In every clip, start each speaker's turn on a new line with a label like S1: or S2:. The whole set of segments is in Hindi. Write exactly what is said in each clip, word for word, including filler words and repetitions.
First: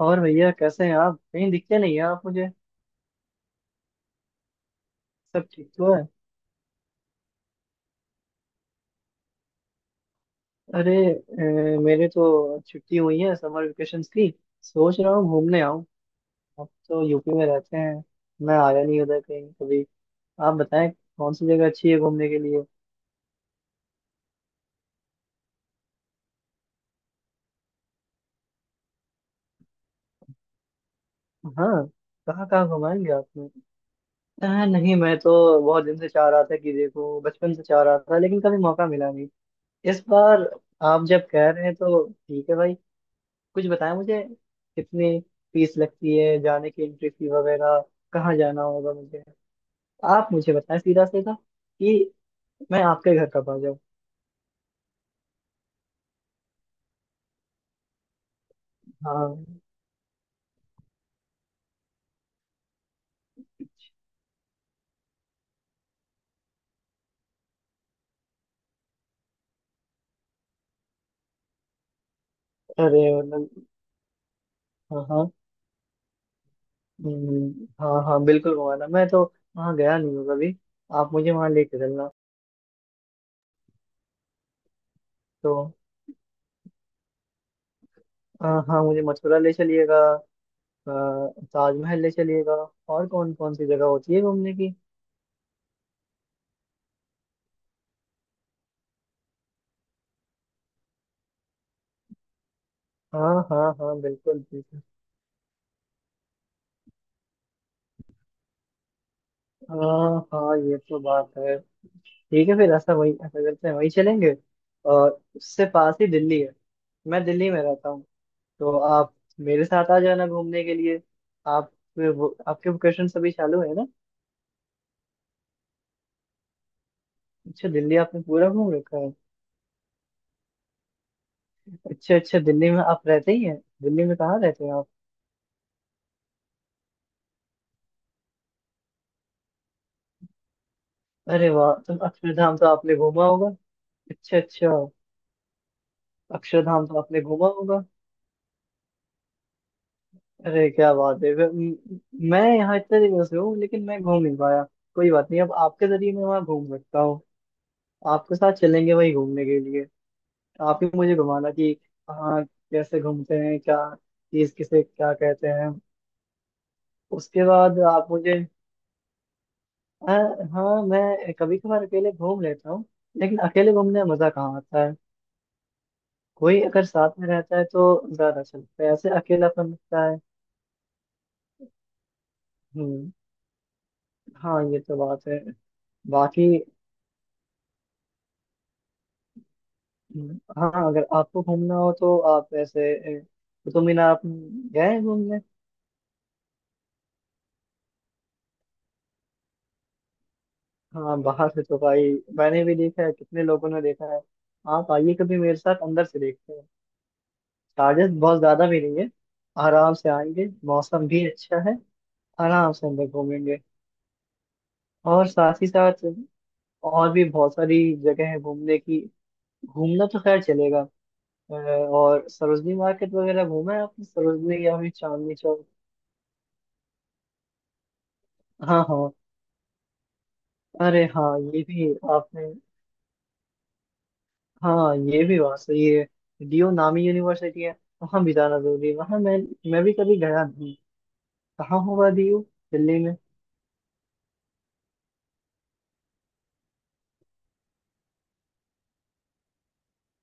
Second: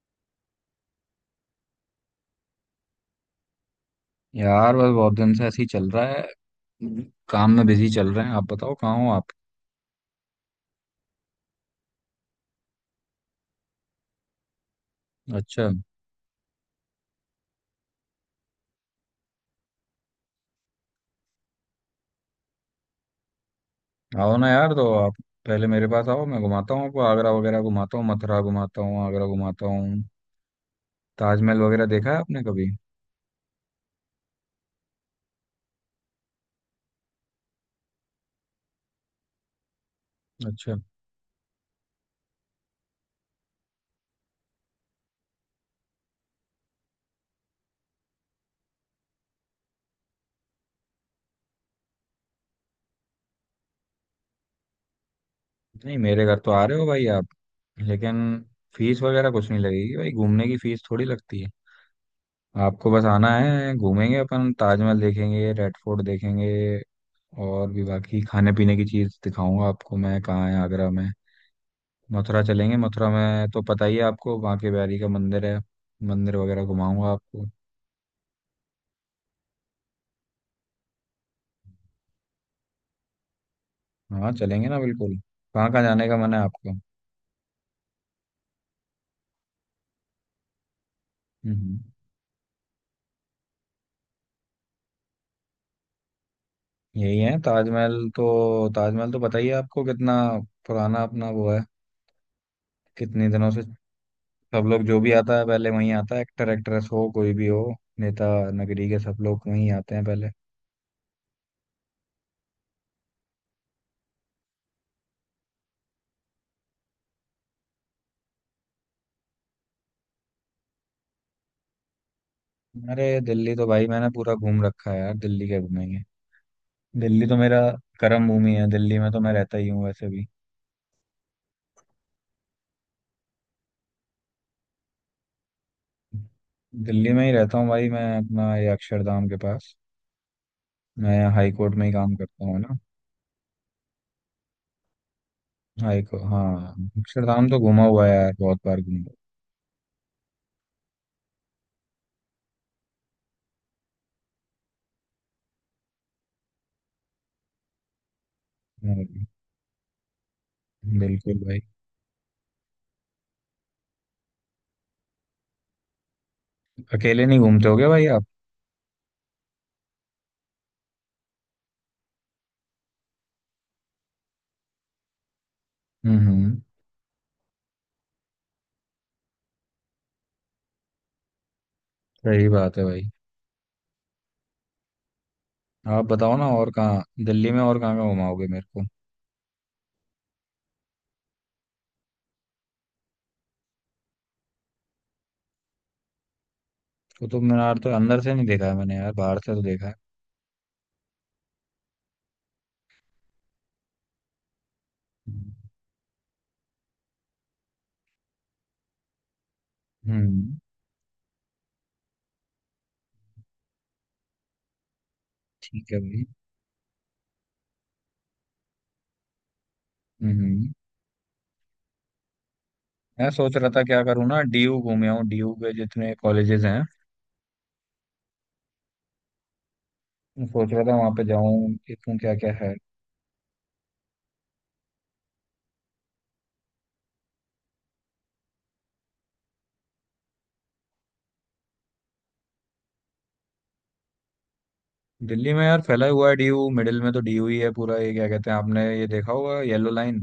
S1: और भैया कैसे हैं आप? कहीं दिखते नहीं हैं आप मुझे।
S2: यार बस बहुत दिन से
S1: सब
S2: ऐसे ही
S1: ठीक
S2: चल
S1: तो है?
S2: रहा है। काम में बिजी चल रहे हैं। आप बताओ कहाँ हो आप?
S1: अरे अ, मेरे तो छुट्टी हुई है समर वेकेशन की। सोच रहा हूँ घूमने
S2: अच्छा।
S1: आऊँ। आप तो यू पी में रहते हैं। मैं आया नहीं उधर कहीं कभी। आप बताएं कौन सी जगह अच्छी है घूमने के लिए।
S2: आओ ना यार, तो आप पहले मेरे पास आओ, मैं घुमाता हूँ आपको, आगरा वगैरह घुमाता हूँ, मथुरा घुमाता हूँ, आगरा घुमाता हूँ। ताजमहल वगैरह
S1: हाँ।
S2: देखा है आपने
S1: कहाँ कहाँ
S2: कभी?
S1: घुमाएंगे आपने? अ, नहीं, मैं तो बहुत दिन से चाह रहा था, कि देखो बचपन से चाह रहा था, लेकिन कभी मौका मिला नहीं। इस बार
S2: अच्छा।
S1: आप जब कह रहे हैं तो ठीक है भाई। कुछ बताएं मुझे। कितनी फीस लगती है जाने की, एंट्री फी वगैरह? कहाँ जाना होगा मुझे? आप मुझे बताएं सीधा सीधा, कि मैं आपके घर कब आ जाऊँ।
S2: नहीं, मेरे घर तो आ रहे हो भाई आप, लेकिन फीस वगैरह
S1: हाँ।
S2: कुछ नहीं लगेगी भाई, घूमने की फीस थोड़ी लगती है। आपको बस आना है, घूमेंगे अपन, ताजमहल देखेंगे, रेड फोर्ट देखेंगे और भी बाकी खाने पीने की चीज़ दिखाऊंगा आपको मैं। कहाँ है आगरा में, मथुरा चलेंगे।
S1: अरे
S2: मथुरा
S1: मतलब,
S2: में तो पता ही है आपको, बांके बिहारी
S1: हाँ
S2: का
S1: हाँ।
S2: मंदिर है, मंदिर वगैरह घुमाऊंगा आपको।
S1: हम्म, हाँ हाँ, बिल्कुल घुमाना, मैं तो वहाँ गया नहीं हूँ कभी। आप मुझे वहाँ लेके चलना।
S2: हाँ, चलेंगे ना बिल्कुल। कहाँ
S1: तो,
S2: कहाँ जाने का मन है आपको?
S1: हाँ हाँ, मुझे मथुरा ले चलिएगा, अ,
S2: हम्म।
S1: ताजमहल ले चलिएगा। और कौन कौन सी जगह होती है घूमने की?
S2: यही है ताजमहल तो, ताजमहल तो पता ही है आपको, कितना पुराना अपना वो है, कितने
S1: हाँ
S2: दिनों से।
S1: हाँ हाँ बिल्कुल
S2: सब
S1: बिल्कुल।
S2: लोग जो भी आता है पहले वहीं आता है, एक्टर एक्ट्रेस हो कोई भी हो, नेता नगरी के सब लोग वहीं आते हैं
S1: हाँ
S2: पहले।
S1: हाँ, ये तो बात है। ठीक है फिर, ऐसा वही, ऐसा करते हैं, वही चलेंगे। और उससे पास ही दिल्ली है। मैं दिल्ली में रहता हूँ, तो आप मेरे साथ आ जाना घूमने के लिए। आप वो, आपके
S2: अरे
S1: वोकेशन सभी
S2: दिल्ली
S1: चालू
S2: तो
S1: है
S2: भाई
S1: ना?
S2: मैंने पूरा घूम रखा है यार, दिल्ली क्या घूमेंगे। दिल्ली तो मेरा
S1: अच्छा, दिल्ली आपने
S2: कर्म
S1: पूरा
S2: भूमि है,
S1: घूम रखा
S2: दिल्ली में
S1: है।
S2: तो मैं रहता ही हूँ वैसे भी।
S1: अच्छा अच्छा, दिल्ली में आप रहते ही हैं। दिल्ली में कहाँ रहते हैं आप?
S2: दिल्ली में ही रहता हूँ भाई मैं, अपना ये अक्षरधाम के पास। मैं यहाँ
S1: अरे
S2: हाई
S1: वाह,
S2: कोर्ट में ही
S1: तो
S2: काम करता
S1: अक्षरधाम
S2: हूँ
S1: तो
S2: ना।
S1: आपने घूमा होगा। अच्छा अच्छा।
S2: हाई को हाँ,
S1: अक्षरधाम तो आपने
S2: अक्षरधाम
S1: घूमा
S2: तो
S1: होगा।
S2: घूमा हुआ है यार, बहुत बार घूमा
S1: अरे क्या बात है! वे- म- मैं यहाँ इतने दिनों से हूँ, लेकिन मैं घूम नहीं पाया। कोई बात नहीं, अब आपके जरिए मैं वहाँ घूम सकता हूँ। आपके साथ चलेंगे
S2: हुआ
S1: वही
S2: है।
S1: घूमने के लिए। आप ही मुझे
S2: बिल्कुल
S1: घुमाना,
S2: भाई।
S1: कि हाँ, कैसे घूमते हैं, क्या चीज, किसे क्या कहते हैं।
S2: अकेले नहीं
S1: उसके
S2: घूमते
S1: बाद
S2: होगे भाई
S1: आप
S2: आप?
S1: मुझे। हाँ। हाँ मैं कभी कभार अकेले घूम लेता हूँ। लेकिन अकेले घूमने में मजा कहाँ आता है।
S2: हम्म हम्म।
S1: कोई अगर साथ में रहता है तो ज्यादा अच्छा लगता है, ऐसे अकेलापन लगता है।
S2: सही बात है भाई।
S1: हम्म। हाँ, ये तो बात है।
S2: आप बताओ ना,
S1: बाकी,
S2: और कहाँ दिल्ली में, और कहाँ कहाँ घुमाओगे मेरे को?
S1: हम्म, हाँ, अगर आपको घूमना हो तो आप ऐसे ए, कुतुब मीनार आप गए हैं घूमने?
S2: कुतुब मीनार तो अंदर से नहीं देखा है मैंने यार, बाहर से तो देखा है।
S1: हाँ बाहर से तो भाई मैंने भी देखा है, कितने लोगों ने देखा है। आप आइए कभी मेरे साथ, अंदर से देखते हैं। चार्जेस बहुत ज्यादा भी नहीं है। आराम से आएंगे,
S2: हम्म।
S1: मौसम भी अच्छा है। आराम से अंदर घूमेंगे। और साथ ही
S2: ठीक है
S1: साथ
S2: भाई।
S1: और भी बहुत सारी जगह है घूमने की। घूमना तो
S2: हम्म
S1: खैर
S2: हम्म।
S1: चलेगा। अ, और सरोजनी मार्केट
S2: मैं
S1: वगैरह
S2: सोच रहा
S1: घूमा है
S2: था क्या
S1: आपने,
S2: करूँ ना,
S1: सरोजनी या
S2: डीयू
S1: फिर
S2: घूमे आऊँ,
S1: चांदनी
S2: डीयू
S1: चौक?
S2: के जितने कॉलेजेस हैं,
S1: हाँ हाँ।
S2: मैं सोच रहा था
S1: अरे
S2: वहां पे
S1: हाँ, ये
S2: जाऊं,
S1: भी
S2: देखूं क्या क्या
S1: आपने।
S2: है।
S1: हाँ, ये भी बात सही है। डीयू नामी यूनिवर्सिटी है। वहाँ भी जाना जरूरी है, वहाँ मैं मैं भी कभी गया नहीं। कहाँ होगा डी यू, दिल्ली में?
S2: दिल्ली में यार फैला हुआ है डीयू, मिडिल में तो डीयू ही है पूरा, ये क्या कहते हैं, आपने ये देखा होगा येलो लाइन,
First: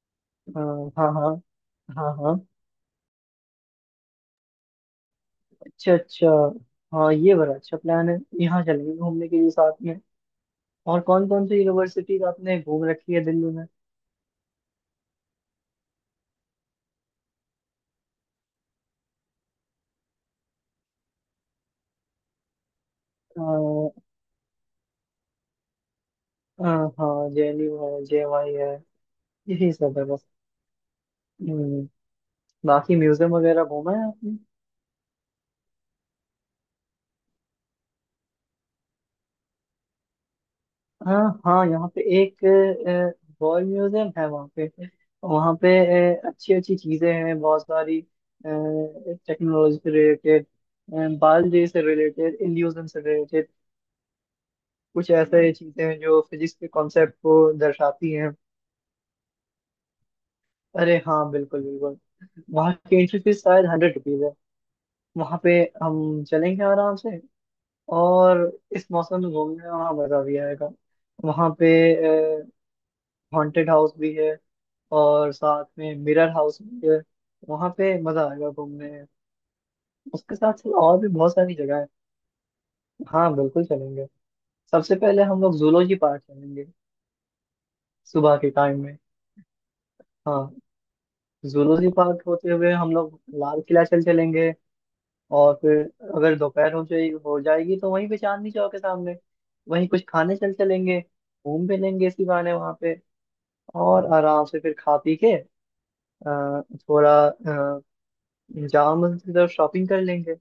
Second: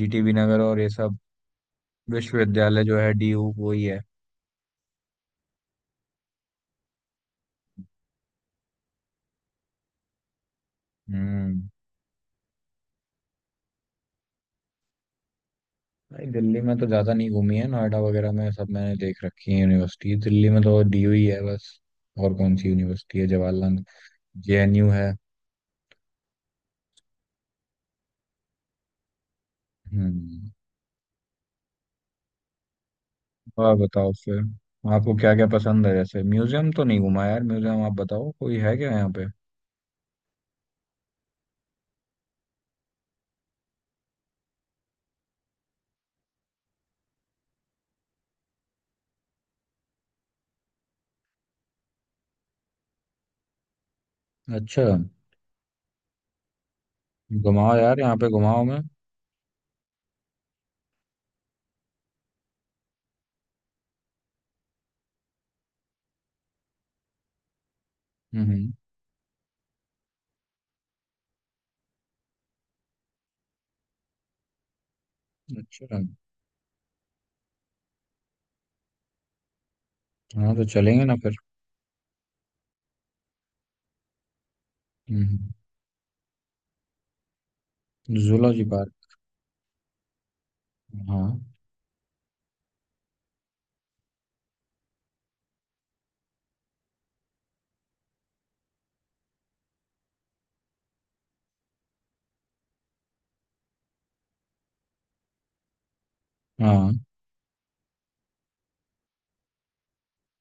S2: जीटीबी नगर
S1: हाँ
S2: और ये
S1: हाँ
S2: सब।
S1: हाँ हाँ हाँ।
S2: विश्वविद्यालय जो है, डीयू वो ही है।
S1: अच्छा अच्छा। हाँ, ये बड़ा अच्छा प्लान है, यहाँ चलेंगे घूमने के लिए साथ में। और कौन कौन सी
S2: हम्म।
S1: यूनिवर्सिटीज आपने घूम रखी है दिल्ली में?
S2: भाई दिल्ली में तो ज्यादा नहीं घूमी है, नोएडा वगैरह में सब मैंने देख रखी है यूनिवर्सिटी, दिल्ली में तो डीयू ही है बस। और कौन सी यूनिवर्सिटी है,
S1: आ,
S2: जवाहरलाल जेएनयू है।
S1: आ, हाँ, जे एन यू है, जे एम आई है। यही सब है बस।
S2: हम्म।
S1: हम्म, बाकी म्यूजियम वगैरह
S2: और
S1: घूमा है
S2: बताओ
S1: आपने?
S2: फिर, आपको क्या क्या पसंद है? जैसे म्यूजियम तो नहीं घुमा यार, म्यूजियम आप बताओ, कोई है क्या यहाँ पे?
S1: हाँ हाँ, यहाँ पे एक वॉर म्यूजियम है वहाँ पे। वहाँ पे अच्छी अच्छी चीजें हैं बहुत सारी। टेक्नोलॉजी से रिलेटेड, बायोलॉजी से रिलेटेड, इल्यूजन से रिलेटेड।
S2: अच्छा।
S1: कुछ ऐसे चीजें हैं जो फिजिक्स के कॉन्सेप्ट को
S2: घुमाओ यार,
S1: दर्शाती
S2: यहाँ पे
S1: हैं।
S2: घुमाओ मैं।
S1: अरे हाँ बिल्कुल बिल्कुल। वहाँ की एंट्री फीस शायद हंड्रेड रुपीज है वहाँ पे। हम चलेंगे आराम से। और
S2: हम्म।
S1: इस मौसम में घूमने में वहाँ मजा भी आएगा। वहाँ पे हॉन्टेड हाउस भी है, और साथ में
S2: अच्छा।
S1: मिरर हाउस भी है। वहां पे मजा आएगा घूमने में। उसके साथ
S2: हाँ, तो
S1: साथ और
S2: चलेंगे
S1: भी
S2: ना
S1: बहुत
S2: फिर।
S1: सारी जगह है। हाँ बिल्कुल चलेंगे। सबसे पहले
S2: हम्म।
S1: हम लोग जूलॉजी पार्क चलेंगे, सुबह के
S2: जूलॉजी
S1: टाइम में।
S2: पार्क?
S1: हाँ।
S2: हाँ।
S1: जूलॉजी पार्क होते हुए हम लोग लाल किला चल चलेंगे। और फिर अगर दोपहर हो जाए, हो जाएगी, तो वहीं पे चांदनी चौक के सामने वहीं कुछ खाने चल चलेंगे। घूम भी लेंगे इसी बहाने वहां पे। और आराम से फिर खा पी के अ,
S2: हाँ,
S1: थोड़ा अ, जामा मस्जिद और शॉपिंग कर लेंगे।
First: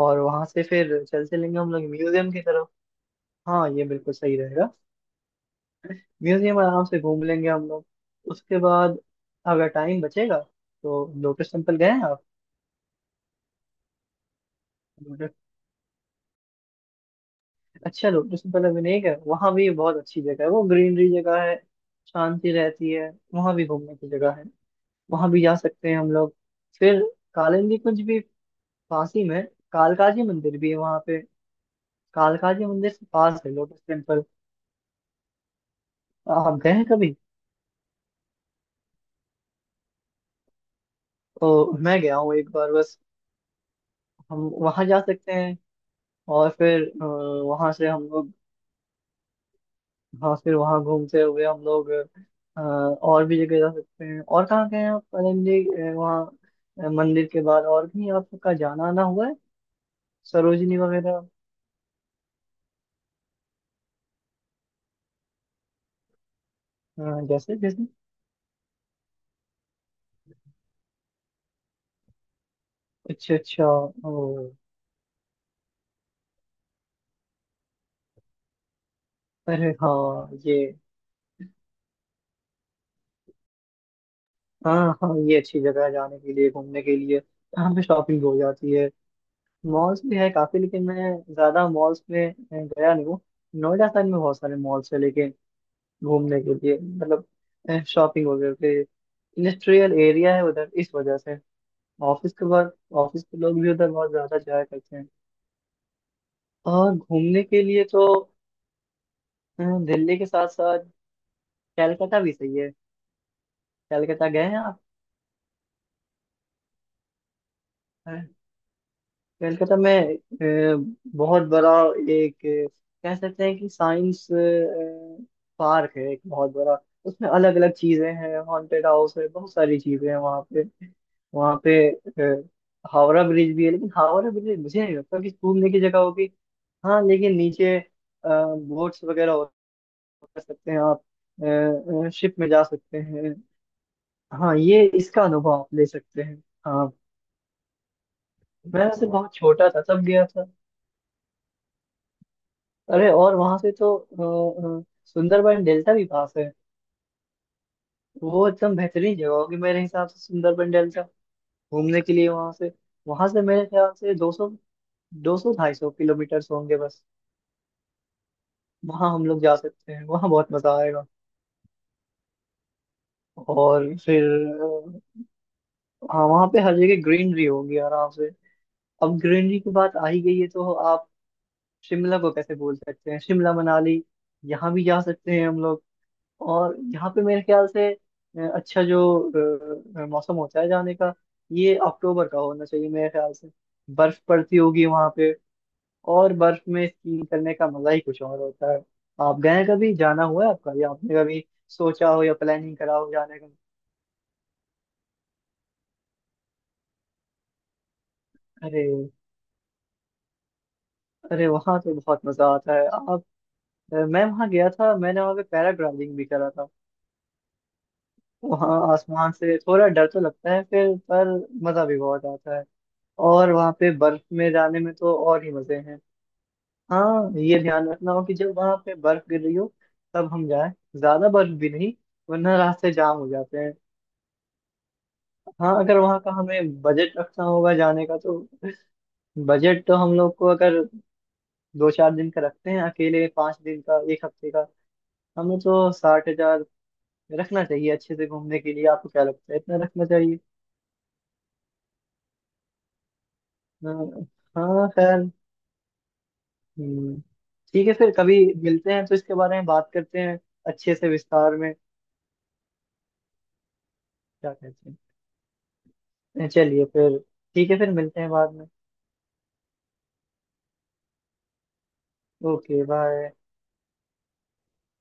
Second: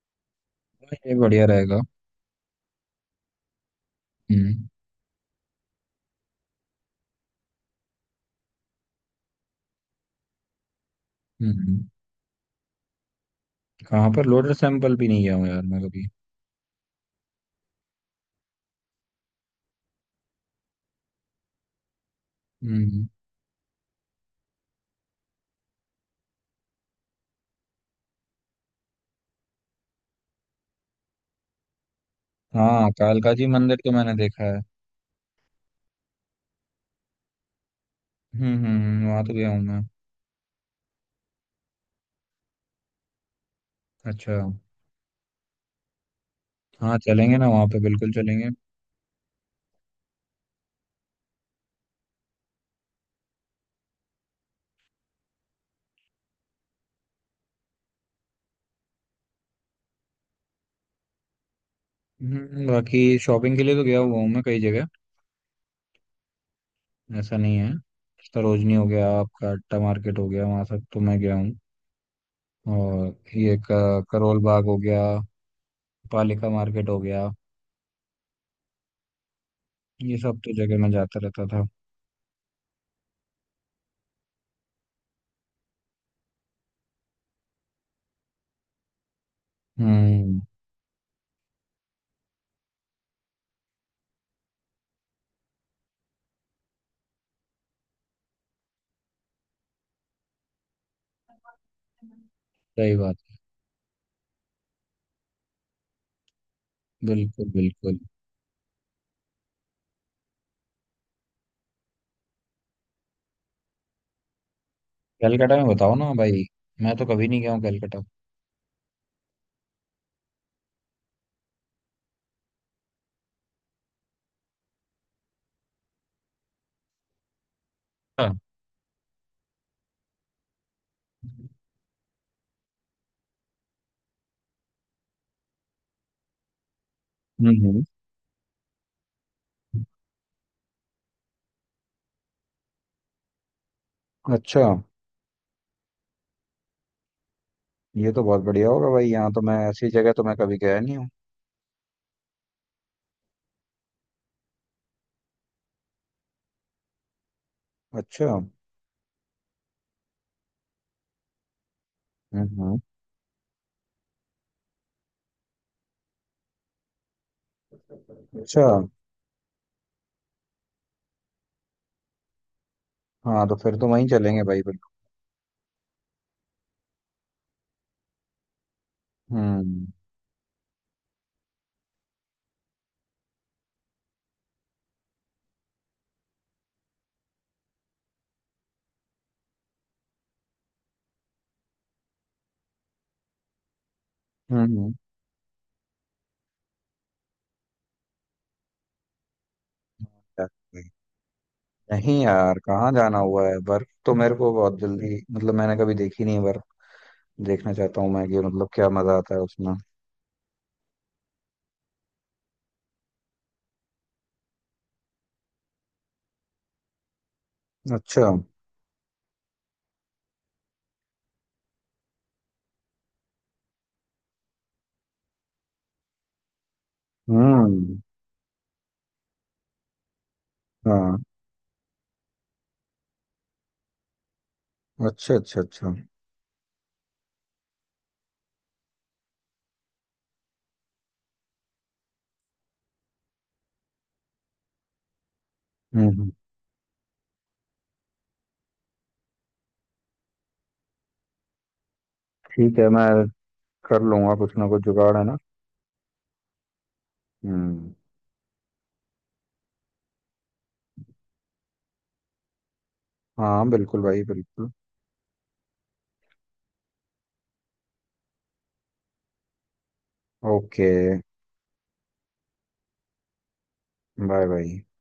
S1: और वहां से फिर
S2: ये
S1: चल
S2: बढ़िया
S1: चलेंगे हम
S2: रहेगा।
S1: लोग म्यूजियम की तरफ। हाँ, ये बिल्कुल सही
S2: हम्म
S1: रहेगा। म्यूजियम आराम से घूम लेंगे हम लोग। उसके बाद अगर टाइम बचेगा, तो लोटस टेम्पल
S2: हम्म
S1: गए हैं आप?
S2: कहाँ पर? लोटस टेम्पल भी नहीं गया
S1: लोटस,
S2: हूँ यार मैं कभी।
S1: अच्छा लोटस टेम्पल अभी नहीं गए, वहाँ भी बहुत अच्छी जगह है, वो ग्रीनरी जगह है। शांति रहती
S2: हम्म।
S1: है, वहाँ भी घूमने की जगह है। वहाँ भी जा सकते हैं हम लोग। फिर कालिंदी कुंज भी पास ही में। कालकाजी मंदिर भी है वहाँ पे। कालकाजी
S2: हाँ,
S1: मंदिर से
S2: कालका
S1: पास
S2: जी
S1: है
S2: मंदिर
S1: लोटस
S2: तो मैंने
S1: टेम्पल।
S2: देखा है।
S1: आप गए हैं कभी?
S2: हम्म हम्म हम्म, वहाँ तो गया हूँ मैं।
S1: तो मैं गया हूँ एक बार बस।
S2: अच्छा।
S1: हम वहां जा सकते हैं, और फिर
S2: हाँ, चलेंगे ना, वहाँ
S1: वहां
S2: पे
S1: से हम
S2: बिल्कुल
S1: लोग,
S2: चलेंगे।
S1: हाँ फिर वहां घूमते हुए हम लोग अ, और भी जगह जा सकते हैं। और कहाँ गए हैं आप आनंद जी? अ, वहाँ अ, मंदिर के बाद, और भी आपका जाना आना हुआ है सरोजनी वगैरह?
S2: हम्म हम्म, बाकी शॉपिंग के लिए तो गया हुआ हूँ मैं कई जगह।
S1: अ,
S2: ऐसा नहीं
S1: जैसे
S2: है।
S1: जैसे।
S2: सरोजनी हो गया आपका, अट्टा मार्केट हो गया, वहाँ सब तो मैं गया हूँ। और
S1: अच्छा
S2: ये
S1: अच्छा।
S2: क-
S1: ओ।
S2: करोल बाग हो गया, पालिका मार्केट हो गया,
S1: अरे
S2: ये
S1: हाँ
S2: सब तो
S1: ये।
S2: जगह मैं जाता रहता था।
S1: हाँ हाँ, ये अच्छी जगह है जाने के लिए, घूमने के लिए, यहाँ पे शॉपिंग हो जाती है। मॉल्स भी है
S2: हम्म।
S1: काफी, लेकिन मैं ज्यादा मॉल्स में अ, गया नहीं हूँ। नोएडा साइड में बहुत सारे मॉल्स है घूमने के लिए, मतलब शॉपिंग वगैरह पे, इंडस्ट्रियल एरिया है उधर इस वजह से। ऑफिस के बाद
S2: सही बात।
S1: ऑफिस के लोग भी उधर बहुत ज्यादा जाया करते हैं। और घूमने
S2: बिल्कुल
S1: के लिए
S2: बिल्कुल।
S1: तो, अ, दिल्ली के साथ साथ कैलकाटा भी सही है। कैलकाटा गए हैं
S2: कलकत्ता में बताओ ना भाई, मैं तो कभी नहीं गया हूँ कलकत्ता।
S1: आप? कलकत्ता में अ, बहुत बड़ा एक, अ, कह सकते हैं कि, साइंस पार्क है एक बहुत बड़ा। उसमें अलग अलग चीजें
S2: हाँ।
S1: हैं, हॉन्टेड हाउस है, बहुत सारी चीजें हैं वहाँ पे। वहाँ पे अ, हावड़ा ब्रिज भी है, लेकिन हावड़ा ब्रिज मुझे नहीं लगता कि घूमने की जगह होगी। हाँ, लेकिन
S2: हम्म
S1: नीचे
S2: हम्म।
S1: बोट्स वगैरह हो, कर सकते हैं, आप शिप में जा सकते हैं। हाँ,
S2: अच्छा।
S1: ये इसका अनुभव आप ले सकते हैं। हाँ।
S2: ये तो बहुत बढ़िया
S1: मैं
S2: होगा भाई,
S1: वैसे
S2: यहाँ
S1: बहुत
S2: तो मैं,
S1: छोटा था
S2: ऐसी
S1: तब
S2: जगह तो
S1: गया
S2: मैं
S1: था।
S2: कभी गया नहीं हूँ।
S1: अरे और वहां से तो अ, अ, सुंदरबन डेल्टा भी पास है।
S2: अच्छा।
S1: वो एकदम बेहतरीन जगह होगी मेरे हिसाब से, सुंदरबन डेल्टा घूमने के लिए,
S2: हम्म
S1: वहां से।
S2: हम्म।
S1: वहां से मेरे ख्याल से दो सौ, दो सौ ढाई सौ किलोमीटर होंगे बस।
S2: अच्छा।
S1: वहां हम लोग जा सकते हैं, वहां बहुत मजा आएगा।
S2: हाँ, तो फिर
S1: और
S2: तो वहीं
S1: फिर
S2: चलेंगे भाई बिल्कुल।
S1: अ, हाँ, वहां पे हर जगह ग्रीनरी होगी आराम से। अब ग्रीनरी की
S2: हम्म
S1: बात आ ही गई है, तो आप शिमला को कैसे बोल सकते हैं, शिमला मनाली, यहाँ भी जा सकते हैं हम लोग। और यहाँ पे मेरे ख्याल से अ, अच्छा जो अ, मौसम होता है जाने का, ये अक्टूबर का होना चाहिए मेरे ख्याल से। बर्फ पड़ती
S2: हम्म
S1: होगी
S2: हम्म।
S1: वहां पे। और बर्फ में स्कीइंग करने का मजा ही कुछ और होता है। आप गए कभी, जाना हुआ है आपका, या आपने कभी सोचा
S2: नहीं
S1: हो, या
S2: यार,
S1: प्लानिंग
S2: कहाँ
S1: करा हो
S2: जाना
S1: जाने
S2: हुआ
S1: का?
S2: है, बर्फ तो मेरे को बहुत जल्दी, मतलब मैंने कभी देखी नहीं है बर्फ, देखना चाहता हूँ मैं कि मतलब
S1: अरे,
S2: क्या मजा आता है उसमें।
S1: अरे वहां तो बहुत मजा आता है आप। अ, मैं वहां गया था, मैंने वहां पे पैराग्लाइडिंग भी करा था।
S2: अच्छा।
S1: वहां आसमान से थोड़ा डर तो लगता है फिर, पर मजा भी बहुत आता है। और वहां पे बर्फ में जाने में तो और ही मजे हैं। हाँ, ये ध्यान
S2: हम्म।
S1: रखना हो कि जब वहां पे बर्फ गिर रही हो तब हम जाएं।
S2: हाँ।
S1: ज्यादा बर्फ भी नहीं, वरना रास्ते जाम हो जाते हैं।
S2: अच्छा अच्छा
S1: हाँ,
S2: अच्छा।
S1: अगर
S2: हम्म।
S1: वहां का हमें बजट रखना होगा जाने का, तो बजट तो हम लोग को, अगर दो चार दिन का रखते हैं, अकेले पांच दिन का, एक हफ्ते का, हमें तो साठ
S2: हम्म,
S1: हजार रखना चाहिए अच्छे से घूमने के लिए। आपको क्या लगता है, इतना रखना चाहिए?
S2: ठीक है, मैं कर
S1: हाँ।
S2: लूंगा कुछ ना कुछ,
S1: हाँ,
S2: जुगाड़ है
S1: खैर।
S2: ना।
S1: हम्म। ठीक है,
S2: हम्म।
S1: फिर कभी मिलते हैं तो इसके बारे में बात करते हैं अच्छे से, विस्तार में।
S2: हाँ बिल्कुल भाई
S1: क्या
S2: बिल्कुल।
S1: कहते हैं, चलिए फिर। ठीक है, फिर मिलते हैं बाद में।
S2: Okay.
S1: Okay bye.
S2: Bye bye.